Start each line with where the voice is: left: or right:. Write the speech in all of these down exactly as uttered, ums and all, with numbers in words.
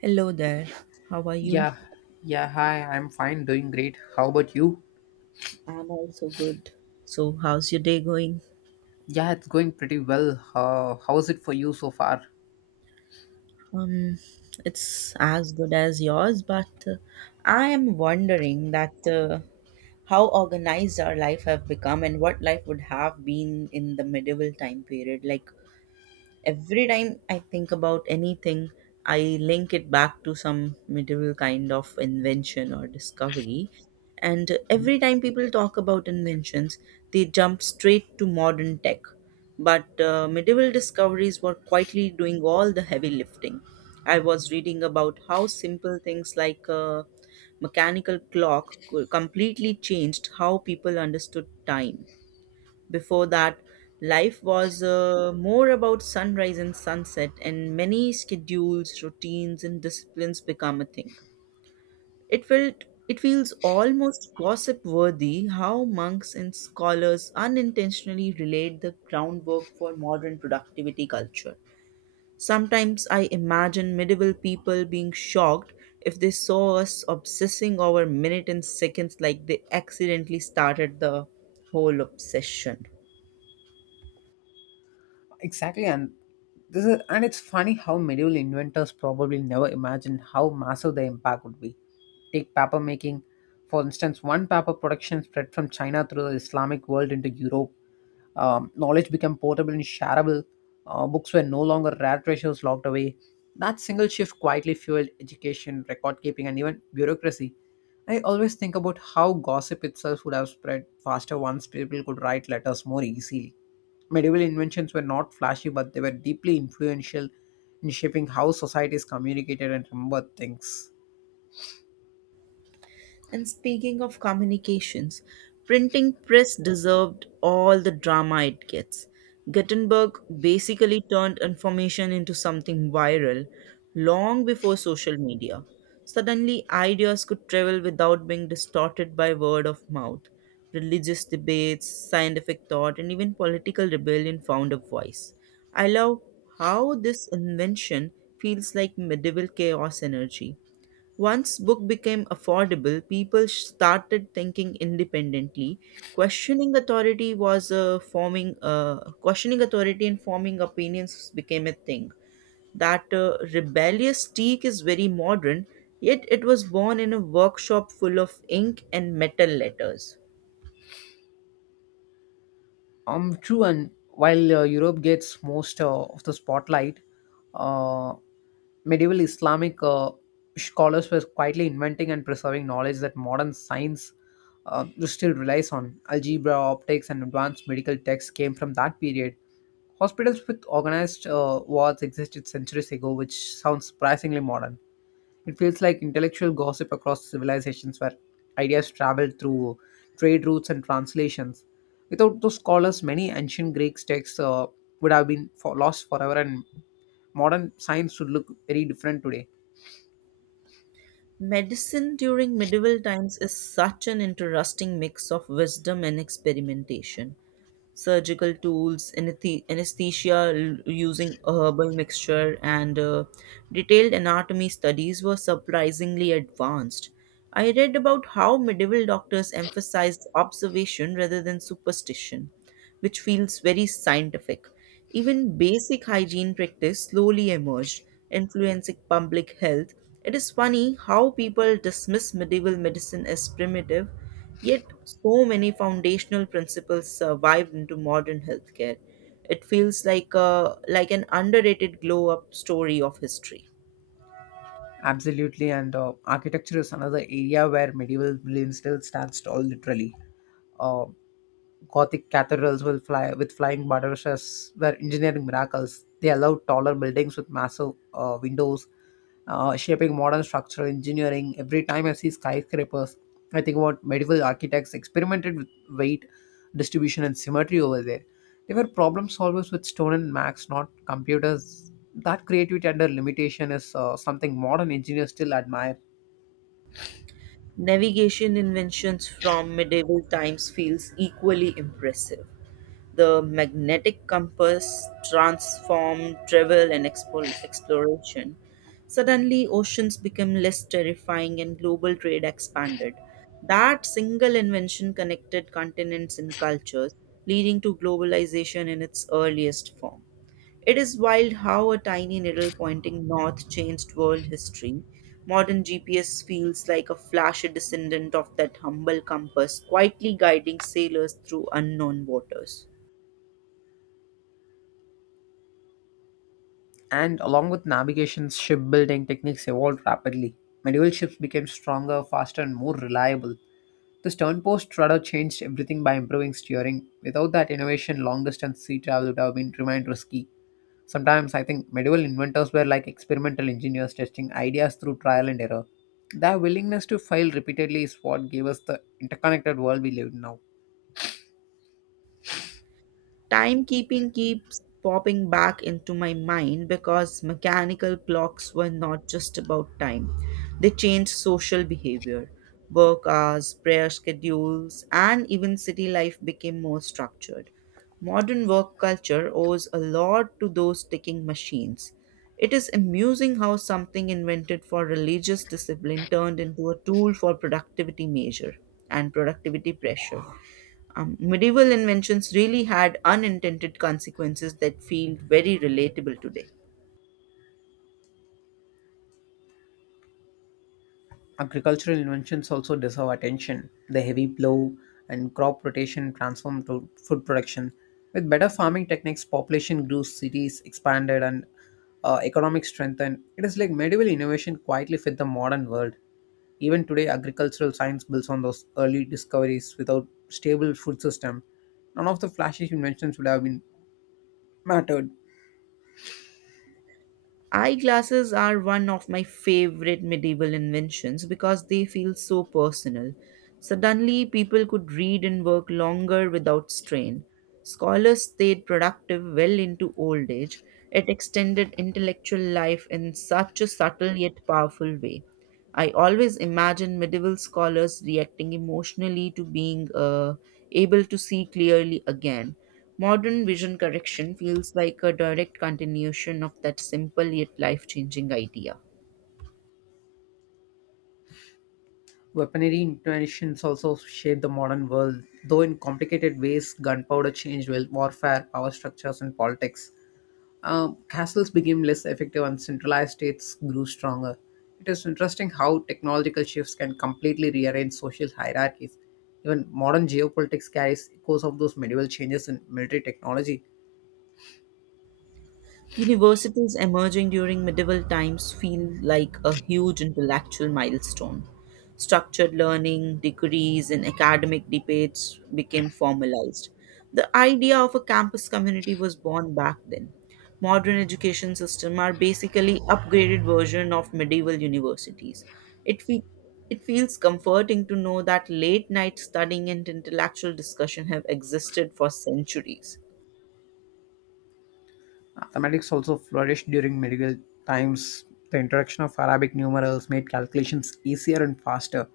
right: Hello there. How are you?
left: Yeah, yeah, hi, I'm fine, doing great. How about you?
right: I'm also good. So, how's your day going?
left: Yeah, it's going pretty well. Uh, how's it for you so far?
right: Um, it's as good as yours, but uh, I am wondering that uh, how organized our life have become and what life would have been in the medieval time period. Like every time I think about anything, I link it back to some medieval kind of invention or discovery. And every time people talk about inventions, they jump straight to modern tech. But uh, medieval discoveries were quietly doing all the heavy lifting. I was reading about how simple things like a mechanical clock co- completely changed how people understood time before that, life was uh, more about sunrise and sunset, and many schedules, routines, and disciplines become a thing. It felt It feels almost gossip worthy how monks and scholars unintentionally relate the groundwork for modern productivity culture. Sometimes I imagine medieval people being shocked if they saw us obsessing over minutes and seconds like they accidentally started the whole obsession.
left: Exactly, and this is, and it's funny how medieval inventors probably never imagined how massive the impact would be. Take paper making, for instance, one paper production spread from China through the Islamic world into Europe. Um, knowledge became portable and shareable. Uh, books were no longer rare treasures locked away. That single shift quietly fueled education, record keeping, and even bureaucracy. I always think about how gossip itself would have spread faster once people could write letters more easily. Medieval inventions were not flashy, but they were deeply influential in shaping how societies communicated and remembered things.
right: And speaking of communications, printing press deserved all the drama it gets. Gutenberg basically turned information into something viral long before social media. Suddenly, ideas could travel without being distorted by word of mouth. Religious debates, scientific thought, and even political rebellion found a voice. I love how this invention feels like medieval chaos energy once book became affordable, people started thinking independently. Questioning authority was uh, forming uh, questioning authority and forming opinions became a thing. That uh, rebellious streak is very modern, yet it was born in a workshop full of ink and metal letters.
left: Um, true, and while uh, Europe gets most uh, of the spotlight, uh, Medieval Islamic uh, scholars were quietly inventing and preserving knowledge that modern science uh, still relies on. Algebra, optics, and advanced medical texts came from that period. Hospitals with organized uh, wards existed centuries ago, which sounds surprisingly modern. It feels like intellectual gossip across civilizations where ideas traveled through trade routes and translations. Without those scholars, many ancient Greek texts uh, would have been for, lost forever, and modern science would look very different today.
right: Medicine during medieval times is such an interesting mix of wisdom and experimentation. Surgical tools, anethe- anesthesia l- using a herbal mixture, and uh, detailed anatomy studies were surprisingly advanced. I read about how medieval doctors emphasized observation rather than superstition which feels very scientific. Even basic hygiene practice slowly emerged, influencing public health. It is funny how people dismiss medieval medicine as primitive, yet so many foundational principles survived into modern healthcare. It feels like a, like an underrated glow up story of history.
left: Absolutely, and uh, architecture is another area where medieval brilliance still stands tall, literally. Uh, Gothic cathedrals will fly with flying buttresses were engineering miracles. They allowed taller buildings with massive uh, windows uh, shaping modern structural engineering. Every time I see skyscrapers, I think about medieval architects experimented with weight distribution and symmetry over there. They were problem solvers with stone and max, not computers. That creativity under limitation is uh, something modern engineers still admire.
right: Navigation inventions from medieval times feels equally impressive. The magnetic compass transformed travel and expo- exploration. Suddenly, oceans became less terrifying and global trade expanded. That single invention connected continents and cultures, leading to globalization in its earliest form. It is wild how a tiny needle pointing north changed world history. Modern G P S feels like a flash a descendant of that humble compass, quietly guiding sailors through unknown waters.
left: And along with navigation, shipbuilding techniques evolved rapidly. Medieval ships became stronger, faster, and more reliable. The sternpost rudder changed everything by improving steering. Without that innovation, long distance sea travel would have been remained risky. Sometimes I think medieval inventors were like experimental engineers testing ideas through trial and error. Their willingness to fail repeatedly is what gave us the interconnected world we live in now.
right: Timekeeping keeps popping back into my mind because mechanical clocks were not just about time, they changed social behavior. Work hours, prayer schedules, and even city life became more structured. Modern work culture owes a lot to those ticking machines. It is amusing how something invented for religious discipline turned into a tool for productivity measure and productivity pressure. Um, medieval inventions really had unintended consequences that feel very relatable today.
left: Agricultural inventions also deserve attention. The heavy plow and crop rotation transformed to food production. With better farming techniques, population grew, cities expanded, and uh, economic strengthened. It is like medieval innovation quietly fit the modern world. Even today, agricultural science builds on those early discoveries. Without stable food system, none of the flashy inventions would have been mattered.
right: Eyeglasses are one of my favorite medieval inventions because they feel so personal. Suddenly, people could read and work longer without strain. Scholars stayed productive well into old age. It extended intellectual life in such a subtle yet powerful way. I always imagine medieval scholars reacting emotionally to being uh, able to see clearly again. Modern vision correction feels like a direct continuation of that simple yet life changing idea.
left: Weaponry inventions also shaped the modern world, though in complicated ways. Gunpowder changed wel- warfare, power structures, and politics. Uh, castles became less effective, and centralized states grew stronger. It is interesting how technological shifts can completely rearrange social hierarchies. Even modern geopolitics carries echoes of those medieval changes in military technology.
right: Universities emerging during medieval times feel like a huge intellectual milestone. Structured learning, degrees, and academic debates became formalized. The idea of a campus community was born back then. Modern education systems are basically upgraded version of medieval universities. It, fe- it feels comforting to know that late night studying and intellectual discussion have existed for centuries.
left: Mathematics also flourished during medieval times. The introduction of Arabic numerals made calculations easier and faster.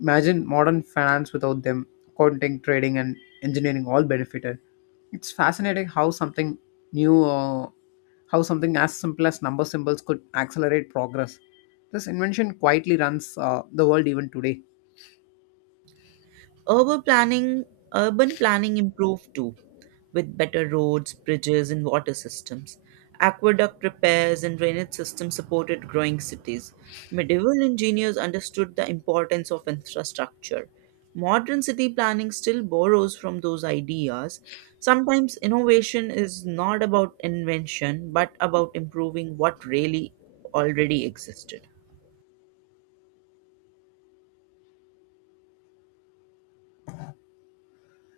left: Imagine modern finance without them. Accounting, trading, and engineering all benefited. It's fascinating how something new, uh, how something as simple as number symbols could accelerate progress. This invention quietly runs uh, the world even today.
right: Urban planning, Urban planning improved too, with better roads, bridges, and water systems. Aqueduct repairs and drainage systems supported growing cities. Medieval engineers understood the importance of infrastructure. Modern city planning still borrows from those ideas. Sometimes innovation is not about invention, but about improving what really already existed.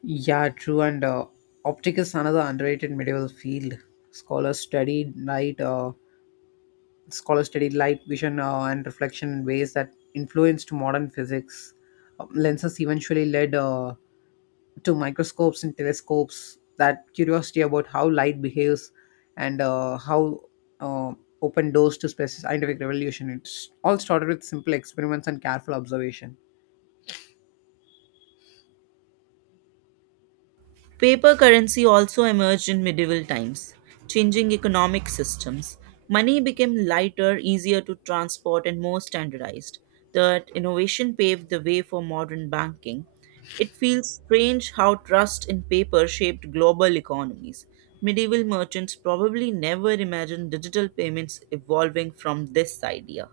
left: Yeah, true. And uh, optic is another underrated medieval field. Scholars studied light. Uh, Scholars studied light vision uh, and reflection in ways that influenced modern physics. Um, lenses eventually led uh, to microscopes and telescopes, that curiosity about how light behaves and uh, how uh, opened doors to space scientific revolution. It's all started with simple experiments and careful observation.
right: Paper currency also emerged in medieval times, changing economic systems. Money became lighter, easier to transport, and more standardized. That innovation paved the way for modern banking. It feels strange how trust in paper shaped global economies. Medieval merchants probably never imagined digital payments evolving from this idea.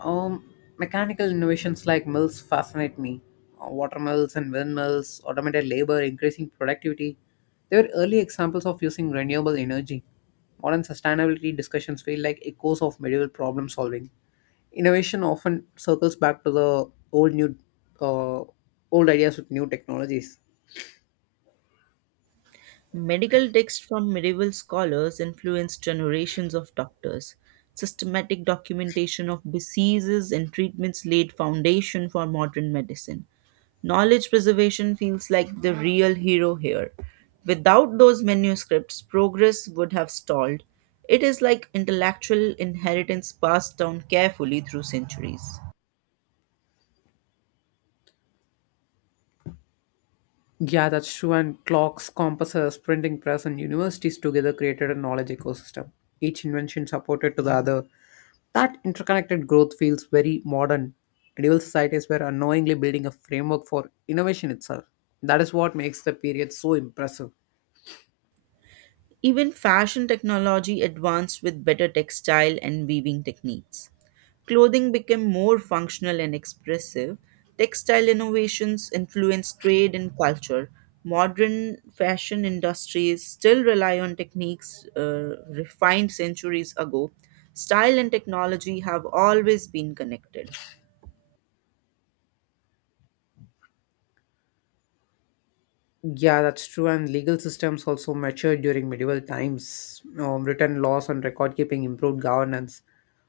left: Um, Mechanical innovations like mills fascinate me. Uh, water mills and windmills, automated labor, increasing productivity. They were early examples of using renewable energy. Modern sustainability discussions feel like echoes of medieval problem solving. Innovation often circles back to the old new uh, old ideas with new technologies.
right: Medical texts from medieval scholars influenced generations of doctors. Systematic documentation of diseases and treatments laid foundation for modern medicine. Knowledge preservation feels like the real hero here. Without those manuscripts, progress would have stalled. It is like intellectual inheritance passed down carefully through centuries.
left: Yeah, that's true. And clocks, compasses, printing press, and universities together created a knowledge ecosystem. Each invention supported to the other. That interconnected growth feels very modern. Medieval societies were unknowingly building a framework for innovation itself. That is what makes the period so impressive.
right: Even fashion technology advanced with better textile and weaving techniques. Clothing became more functional and expressive. Textile innovations influenced trade and culture. Modern fashion industries still rely on techniques uh, refined centuries ago. Style and technology have always been connected.
left: Yeah, that's true. And legal systems also matured during medieval times. Um, written laws and record keeping improved governance.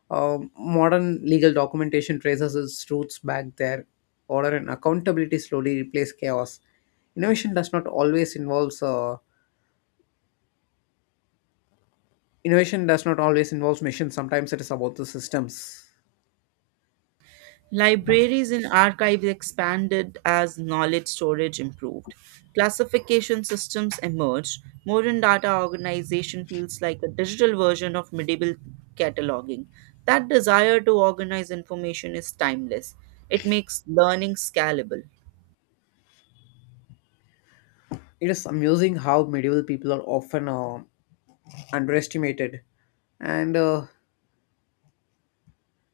left: Um, modern legal documentation traces its roots back there. Order and accountability slowly replace chaos. Innovation does not always involves uh, Innovation does not always involves machines. Sometimes it is about the systems.
right: Libraries and archives expanded as knowledge storage improved. Classification systems emerged. Modern data organization feels like a digital version of medieval cataloging. That desire to organize information is timeless. It makes learning scalable.
left: It is amusing how medieval people are often uh, underestimated, and uh,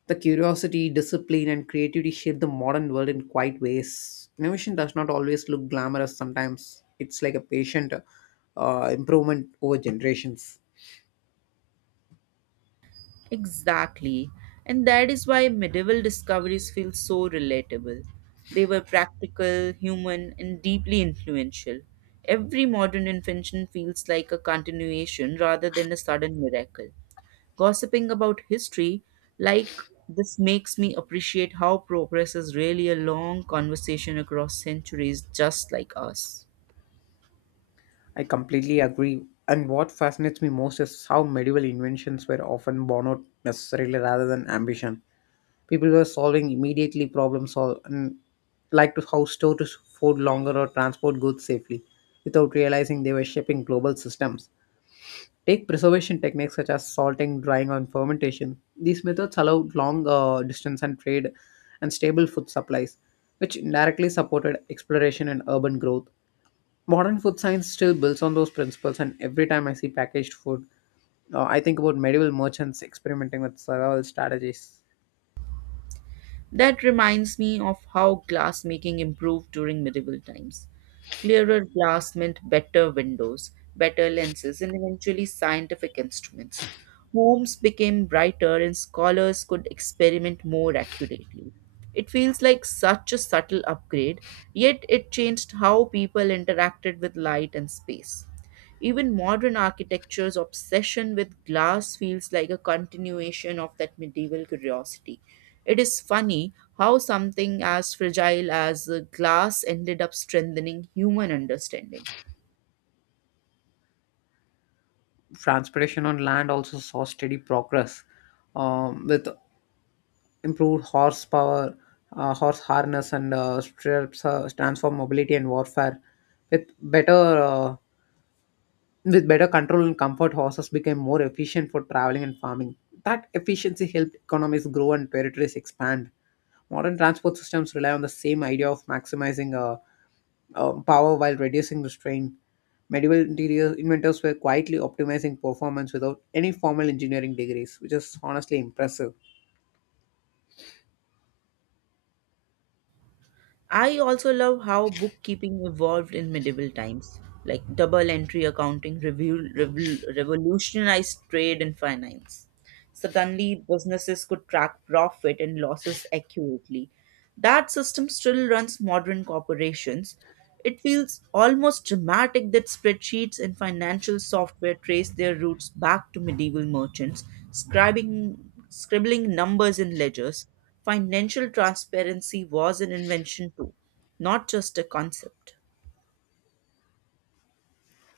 left: the curiosity, discipline, and creativity shape the modern world in quiet ways. Innovation does not always look glamorous. Sometimes it's like a patient uh, improvement over generations.
right: Exactly. And that is why medieval discoveries feel so relatable. They were practical, human, and deeply influential. Every modern invention feels like a continuation rather than a sudden miracle. Gossiping about history like this makes me appreciate how progress is really a long conversation across centuries, just like us.
left: I completely agree. And what fascinates me most is how medieval inventions were often born out necessarily rather than ambition. People were solving immediately problems sol- and like to how store to food longer or transport goods safely without realizing they were shaping global systems. Take preservation techniques such as salting, drying, and fermentation. These methods allow long uh, distance and trade and stable food supplies, which indirectly supported exploration and urban growth. Modern food science still builds on those principles, and every time I see packaged food, uh, I think about medieval merchants experimenting with survival strategies.
right: That reminds me of how glassmaking improved during medieval times. Clearer glass meant better windows, better lenses, and eventually scientific instruments. Homes became brighter and scholars could experiment more accurately. It feels like such a subtle upgrade, yet it changed how people interacted with light and space. Even modern architecture's obsession with glass feels like a continuation of that medieval curiosity. It is funny how something as fragile as uh, glass ended up strengthening human understanding.
left: Transportation on land also saw steady progress um, with improved horsepower, uh, horse harness, and uh, stirrups uh, stands for mobility and warfare. With better uh, with better control and comfort, horses became more efficient for traveling and farming. That efficiency helped economies grow and territories expand. Modern transport systems rely on the same idea of maximizing uh, uh, power while reducing the strain. Medieval interior inventors were quietly optimizing performance without any formal engineering degrees, which is honestly impressive.
right: I also love how bookkeeping evolved in medieval times. Like double entry accounting revol- revol- revolutionized trade and finance. Suddenly, businesses could track profit and losses accurately. That system still runs modern corporations. It feels almost dramatic that spreadsheets and financial software trace their roots back to medieval merchants, scribing, scribbling numbers in ledgers. Financial transparency was an invention too, not just a concept.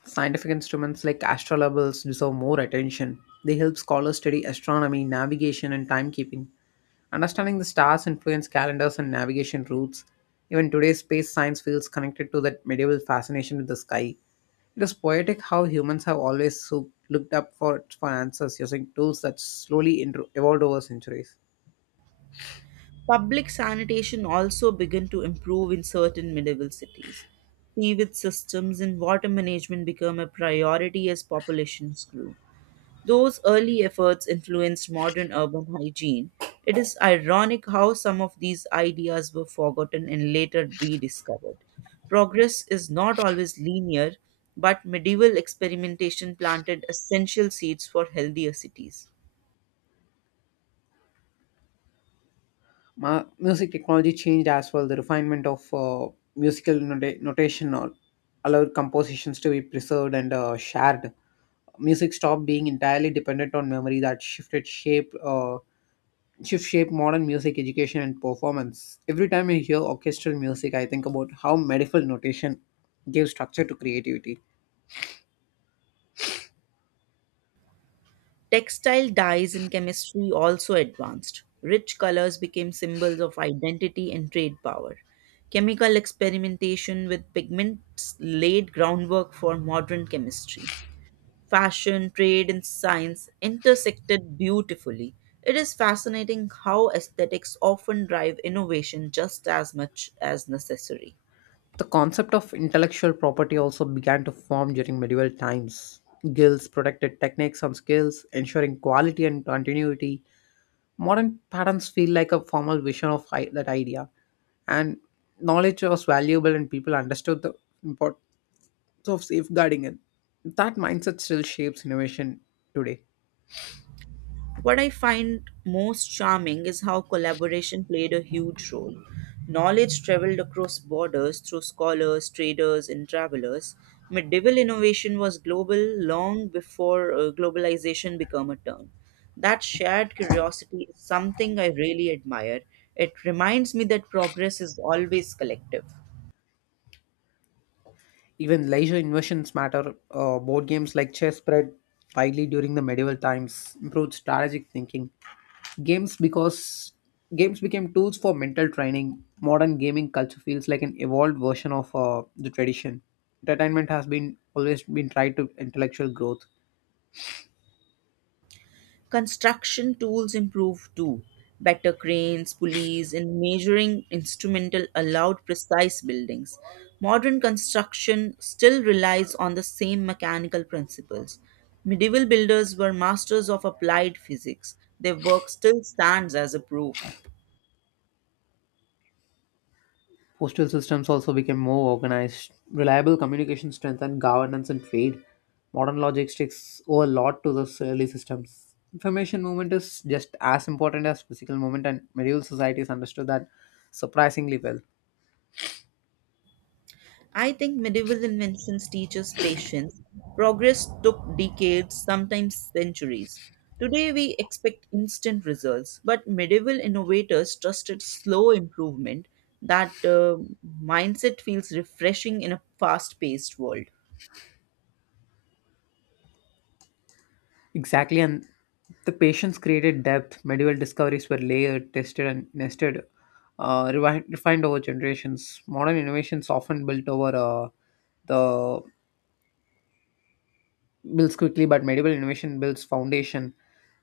left: Scientific instruments like astrolabes deserve more attention. They help scholars study astronomy, navigation, and timekeeping. Understanding the stars influence calendars and navigation routes. Even today's space science feels connected to that medieval fascination with the sky. It is poetic how humans have always so- looked up for, for answers using tools that slowly intro- evolved over centuries.
right: Public sanitation also began to improve in certain medieval cities. Sewage systems and water management became a priority as populations grew. Those early efforts influenced modern urban hygiene. It is ironic how some of these ideas were forgotten and later rediscovered. Progress is not always linear, but medieval experimentation planted essential seeds for healthier cities.
left: Ma- music technology changed as well. The refinement of uh, musical nota- notation al- allowed compositions to be preserved and uh, shared. Music stopped being entirely dependent on memory that shifted shape uh, shift shape modern music education and performance. Every time I hear orchestral music, I think about how medieval notation gave structure to creativity.
right: Textile dyes in chemistry also advanced. Rich colors became symbols of identity and trade power. Chemical experimentation with pigments laid groundwork for modern chemistry. Fashion, trade, and science intersected beautifully. It is fascinating how aesthetics often drive innovation just as much as necessary.
left: The concept of intellectual property also began to form during medieval times. Guilds protected techniques and skills, ensuring quality and continuity. Modern patterns feel like a formal vision of i- that idea, and knowledge was valuable and people understood the import of safeguarding it. That mindset still shapes innovation today.
right: What I find most charming is how collaboration played a huge role. Knowledge traveled across borders through scholars, traders, and travelers. Medieval innovation was global long before uh, globalization became a term. That shared curiosity is something I really admire. It reminds me that progress is always collective.
left: Even leisure innovations matter. Uh, board games like chess spread widely during the medieval times, improved strategic thinking. Games because games became tools for mental training. Modern gaming culture feels like an evolved version of uh, the tradition. Entertainment has been always been tied to intellectual growth.
right: Construction tools improved too. Better cranes, pulleys, and measuring instrumental allowed precise buildings. Modern construction still relies on the same mechanical principles. Medieval builders were masters of applied physics. Their work still stands as a proof.
left: Postal systems also became more organized, reliable communication strengthened governance and trade. Modern logistics owe a lot to those early systems. Information movement is just as important as physical movement, and medieval societies understood that surprisingly well.
right: I think medieval inventions teach us patience. Progress took decades, sometimes centuries. Today we expect instant results, but medieval innovators trusted slow improvement. That uh, mindset feels refreshing in a fast paced world.
left: Exactly, and the patience created depth. Medieval discoveries were layered, tested, and nested, uh, rewi- refined over generations. Modern innovations often built over uh, the builds quickly, but medieval innovation builds foundation.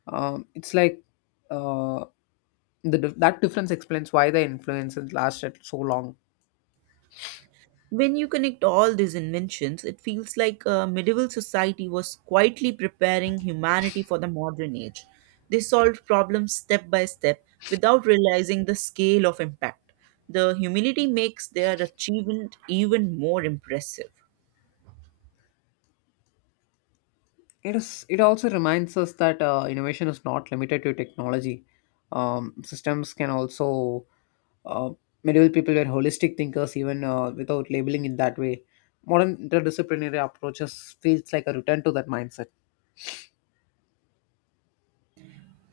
left: Um, it's like uh, the dif- That difference explains why the influences lasted so long.
right: When you connect all these inventions, it feels like uh, medieval society was quietly preparing humanity for the modern age. They solved problems step by step without realizing the scale of impact. The humility makes their achievement even more impressive.
left: It is. It also reminds us that uh, innovation is not limited to technology. Um, systems can also. Uh, Medieval people were holistic thinkers, even uh, without labeling it that way. Modern interdisciplinary approaches feels like a return to that mindset.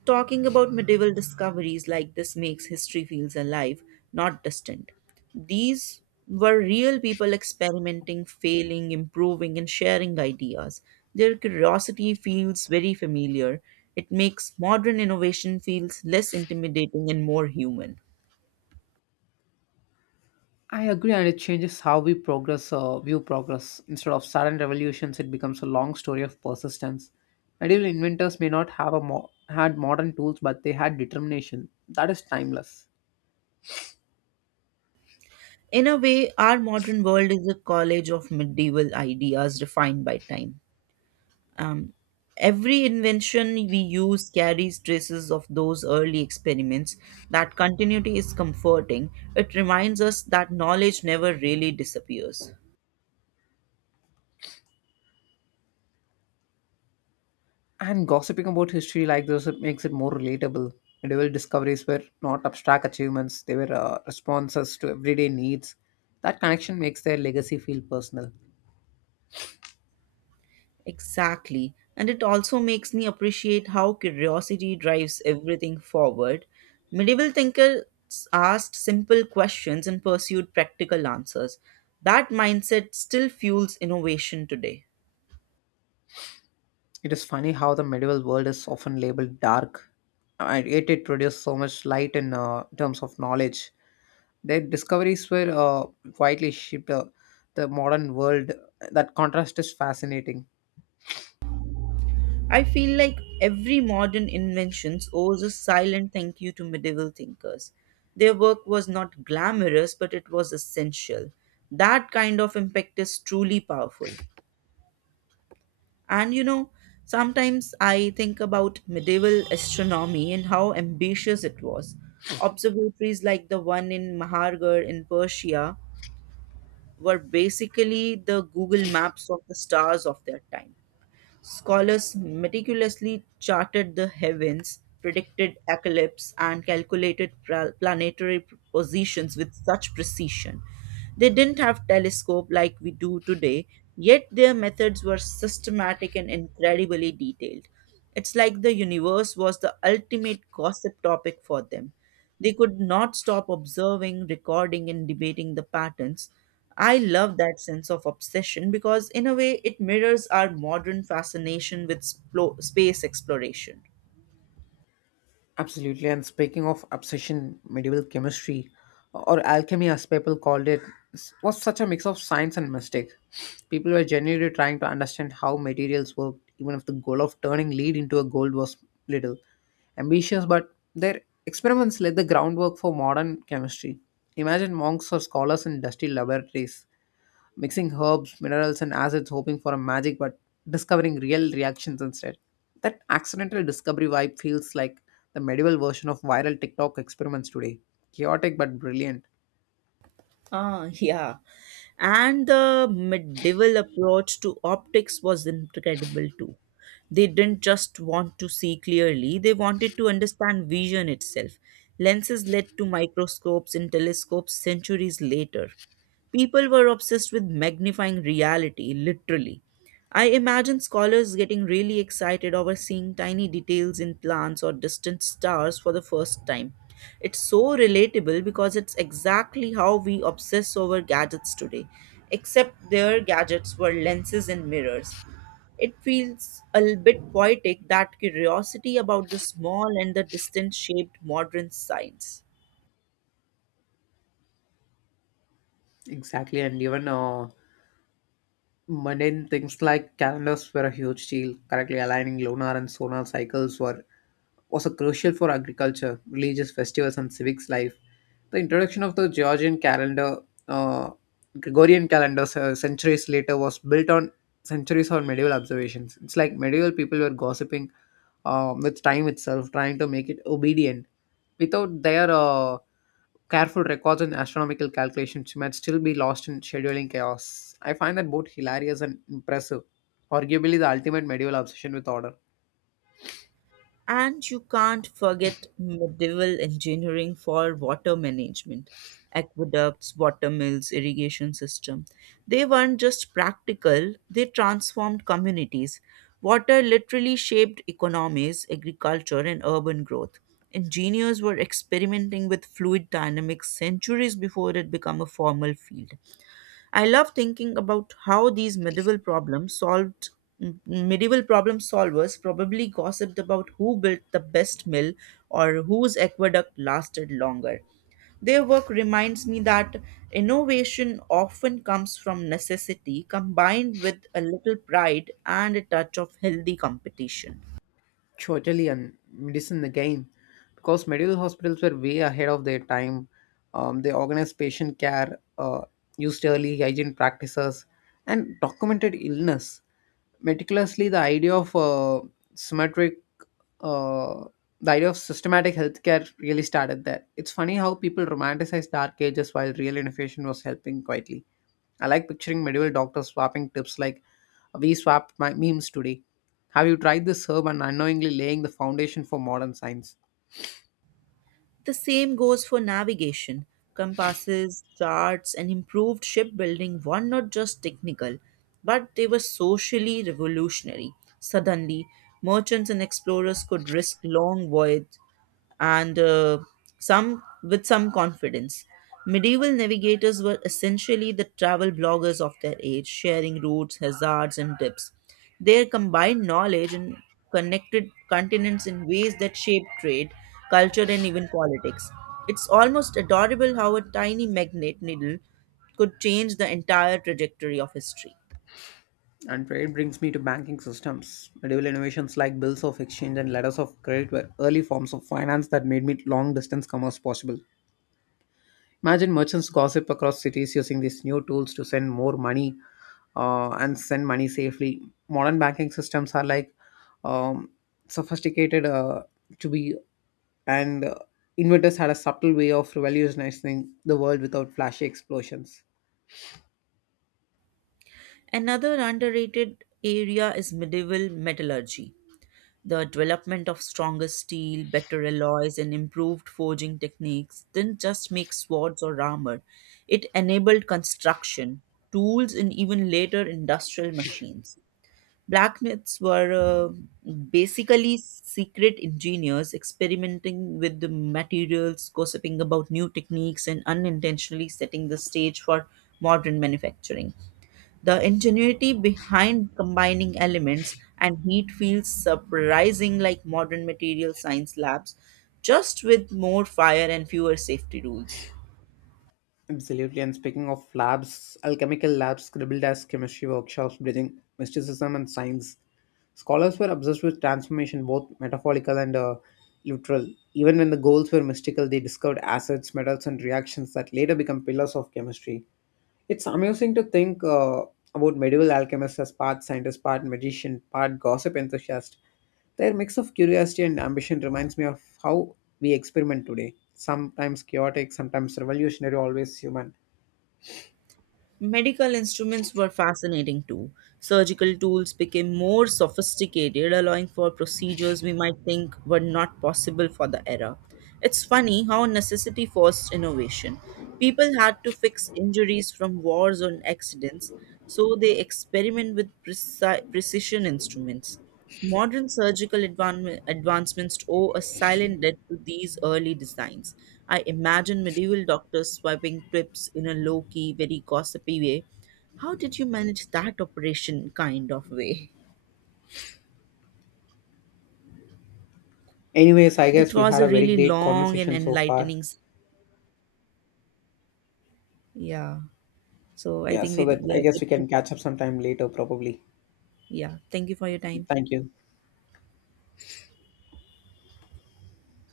right: Talking about medieval discoveries like this makes history feels alive, not distant. These were real people experimenting, failing, improving, and sharing ideas. Their curiosity feels very familiar. It makes modern innovation feels less intimidating and more human.
left: I agree, and it changes how we progress, uh, view progress. Instead of sudden revolutions, it becomes a long story of persistence. Medieval inventors may not have a mo- had modern tools, but they had determination. That is timeless.
right: In a way, our modern world is a college of medieval ideas refined by time. Um, every invention we use carries traces of those early experiments. That continuity is comforting. It reminds us that knowledge never really disappears.
left: And gossiping about history like this, it makes it more relatable. Medieval discoveries were not abstract achievements; they were uh, responses to everyday needs. That connection makes their legacy feel personal.
right: Exactly. And it also makes me appreciate how curiosity drives everything forward. Medieval thinkers asked simple questions and pursued practical answers. That mindset still fuels innovation today.
left: It is funny how the medieval world is often labeled dark, and yet it produced so much light in uh, terms of knowledge. Their discoveries were uh, widely shaped uh, the modern world. That contrast is fascinating.
right: I feel like every modern invention owes a silent thank you to medieval thinkers. Their work was not glamorous, but it was essential. That kind of impact is truly powerful. And you know, sometimes I think about medieval astronomy and how ambitious it was. Observatories like the one in Mahargarh in Persia were basically the Google Maps of the stars of their time. Scholars meticulously charted the heavens, predicted eclipses, and calculated pra- planetary positions with such precision. They didn't have telescope like we do today, yet their methods were systematic and incredibly detailed. It's like the universe was the ultimate gossip topic for them. They could not stop observing, recording, and debating the patterns. I love that sense of obsession because, in a way, it mirrors our modern fascination with splo- space exploration.
left: Absolutely. And speaking of obsession, medieval chemistry or alchemy, as people called it, s- was such a mix of science and mystic. People were genuinely trying to understand how materials worked, even if the goal of turning lead into a gold was little ambitious, but their experiments laid the groundwork for modern chemistry. Imagine monks or scholars in dusty laboratories mixing herbs, minerals, and acids, hoping for a magic, but discovering real reactions instead. That accidental discovery vibe feels like the medieval version of viral TikTok experiments today. Chaotic but brilliant.
right: Ah, yeah. And the medieval approach to optics was incredible too. They didn't just want to see clearly, they wanted to understand vision itself. Lenses led to microscopes and telescopes centuries later. People were obsessed with magnifying reality, literally. I imagine scholars getting really excited over seeing tiny details in plants or distant stars for the first time. It's so relatable because it's exactly how we obsess over gadgets today, except their gadgets were lenses and mirrors. It feels a l- bit poetic that curiosity about the small and the distant shaped modern science.
left: Exactly, and even uh, mundane things like calendars were a huge deal. Correctly aligning lunar and solar cycles were was a crucial for agriculture, religious festivals, and civics life. The introduction of the Georgian calendar, uh, Gregorian calendar, uh, centuries later, was built on centuries on medieval observations. It's like medieval people were gossiping um, with time itself, trying to make it obedient. Without their uh, careful records and astronomical calculations, she might still be lost in scheduling chaos. I find that both hilarious and impressive, arguably the ultimate medieval obsession with order,
right: And you can't forget medieval engineering for water management, aqueducts, water mills, irrigation system. They weren't just practical, they transformed communities. Water literally shaped economies, agriculture, and urban growth. Engineers were experimenting with fluid dynamics centuries before it became a formal field. I love thinking about how these medieval problem solved m- medieval problem solvers probably gossiped about who built the best mill or whose aqueduct lasted longer. Their work reminds me that innovation often comes from necessity combined with a little pride and a touch of healthy competition.
left: surgery, and medicine again. Because medieval hospitals were way ahead of their time, um, they organized patient care, uh, used early hygiene practices, and documented illness. Meticulously, the idea of uh, symmetric uh, the idea of systematic healthcare really started there. It's funny how people romanticize dark ages while real innovation was helping quietly. I like picturing medieval doctors swapping tips like we swapped my memes today. Have you tried this herb and unknowingly laying the foundation for modern science?
right: The same goes for navigation. Compasses, charts, and improved shipbuilding were not just technical, but they were socially revolutionary. Suddenly, merchants and explorers could risk long voyages and uh, some with some confidence. Medieval navigators were essentially the travel bloggers of their age, sharing routes, hazards, and tips. Their combined knowledge and connected continents in ways that shaped trade, culture, and even politics. It's almost adorable how a tiny magnet needle could change the entire trajectory of history.
left: And trade brings me to banking systems. Medieval innovations like bills of exchange and letters of credit were early forms of finance that made long distance commerce possible. Imagine merchants gossip across cities using these new tools to send more money uh, and send money safely. Modern banking systems are like um, sophisticated uh, to be, and uh, inventors had a subtle way of revolutionizing the world without flashy explosions.
right: Another underrated area is medieval metallurgy. The development of stronger steel, better alloys, and improved forging techniques didn't just make swords or armor, it enabled construction, tools, and even later industrial machines. Blacksmiths were uh, basically secret engineers experimenting with the materials, gossiping about new techniques, and unintentionally setting the stage for modern manufacturing. The ingenuity behind combining elements and heat feels surprising like modern material science labs, just with more fire and fewer safety rules.
left: Absolutely. And speaking of labs, alchemical labs scribbled as chemistry workshops, bridging mysticism and science. Scholars were obsessed with transformation, both metaphorical and uh, literal. Even when the goals were mystical, they discovered acids, metals, and reactions that later become pillars of chemistry. It's amusing to think uh, about medieval alchemists as part scientist, part magician, part gossip enthusiast. Their mix of curiosity and ambition reminds me of how we experiment today. Sometimes chaotic, sometimes revolutionary, always human.
right: Medical instruments were fascinating too. Surgical tools became more sophisticated, allowing for procedures we might think were not possible for the era. It's funny how necessity forced innovation. People had to fix injuries from wars or accidents, so they experiment with preci- precision instruments. Modern surgical advan- advancements owe a silent debt to these early designs. I imagine medieval doctors swiping tips in a low key, very gossipy way. How did you manage that operation kind of way?
left: Anyways, I
right: That
left: guess we
right: was
left: had
right: a
left: a very
right: really
left: great
right: long and
left: conversation so far.
right: enlightening. s- Yeah. So I
left: Yeah,
right: think
left: so
right: we,
left: that
right: we
left: I
right: are
left: guess
right: good
left: we
right: to.
left: can catch up sometime later, probably.
right: Yeah. Thank you for your time.
left: Thank you.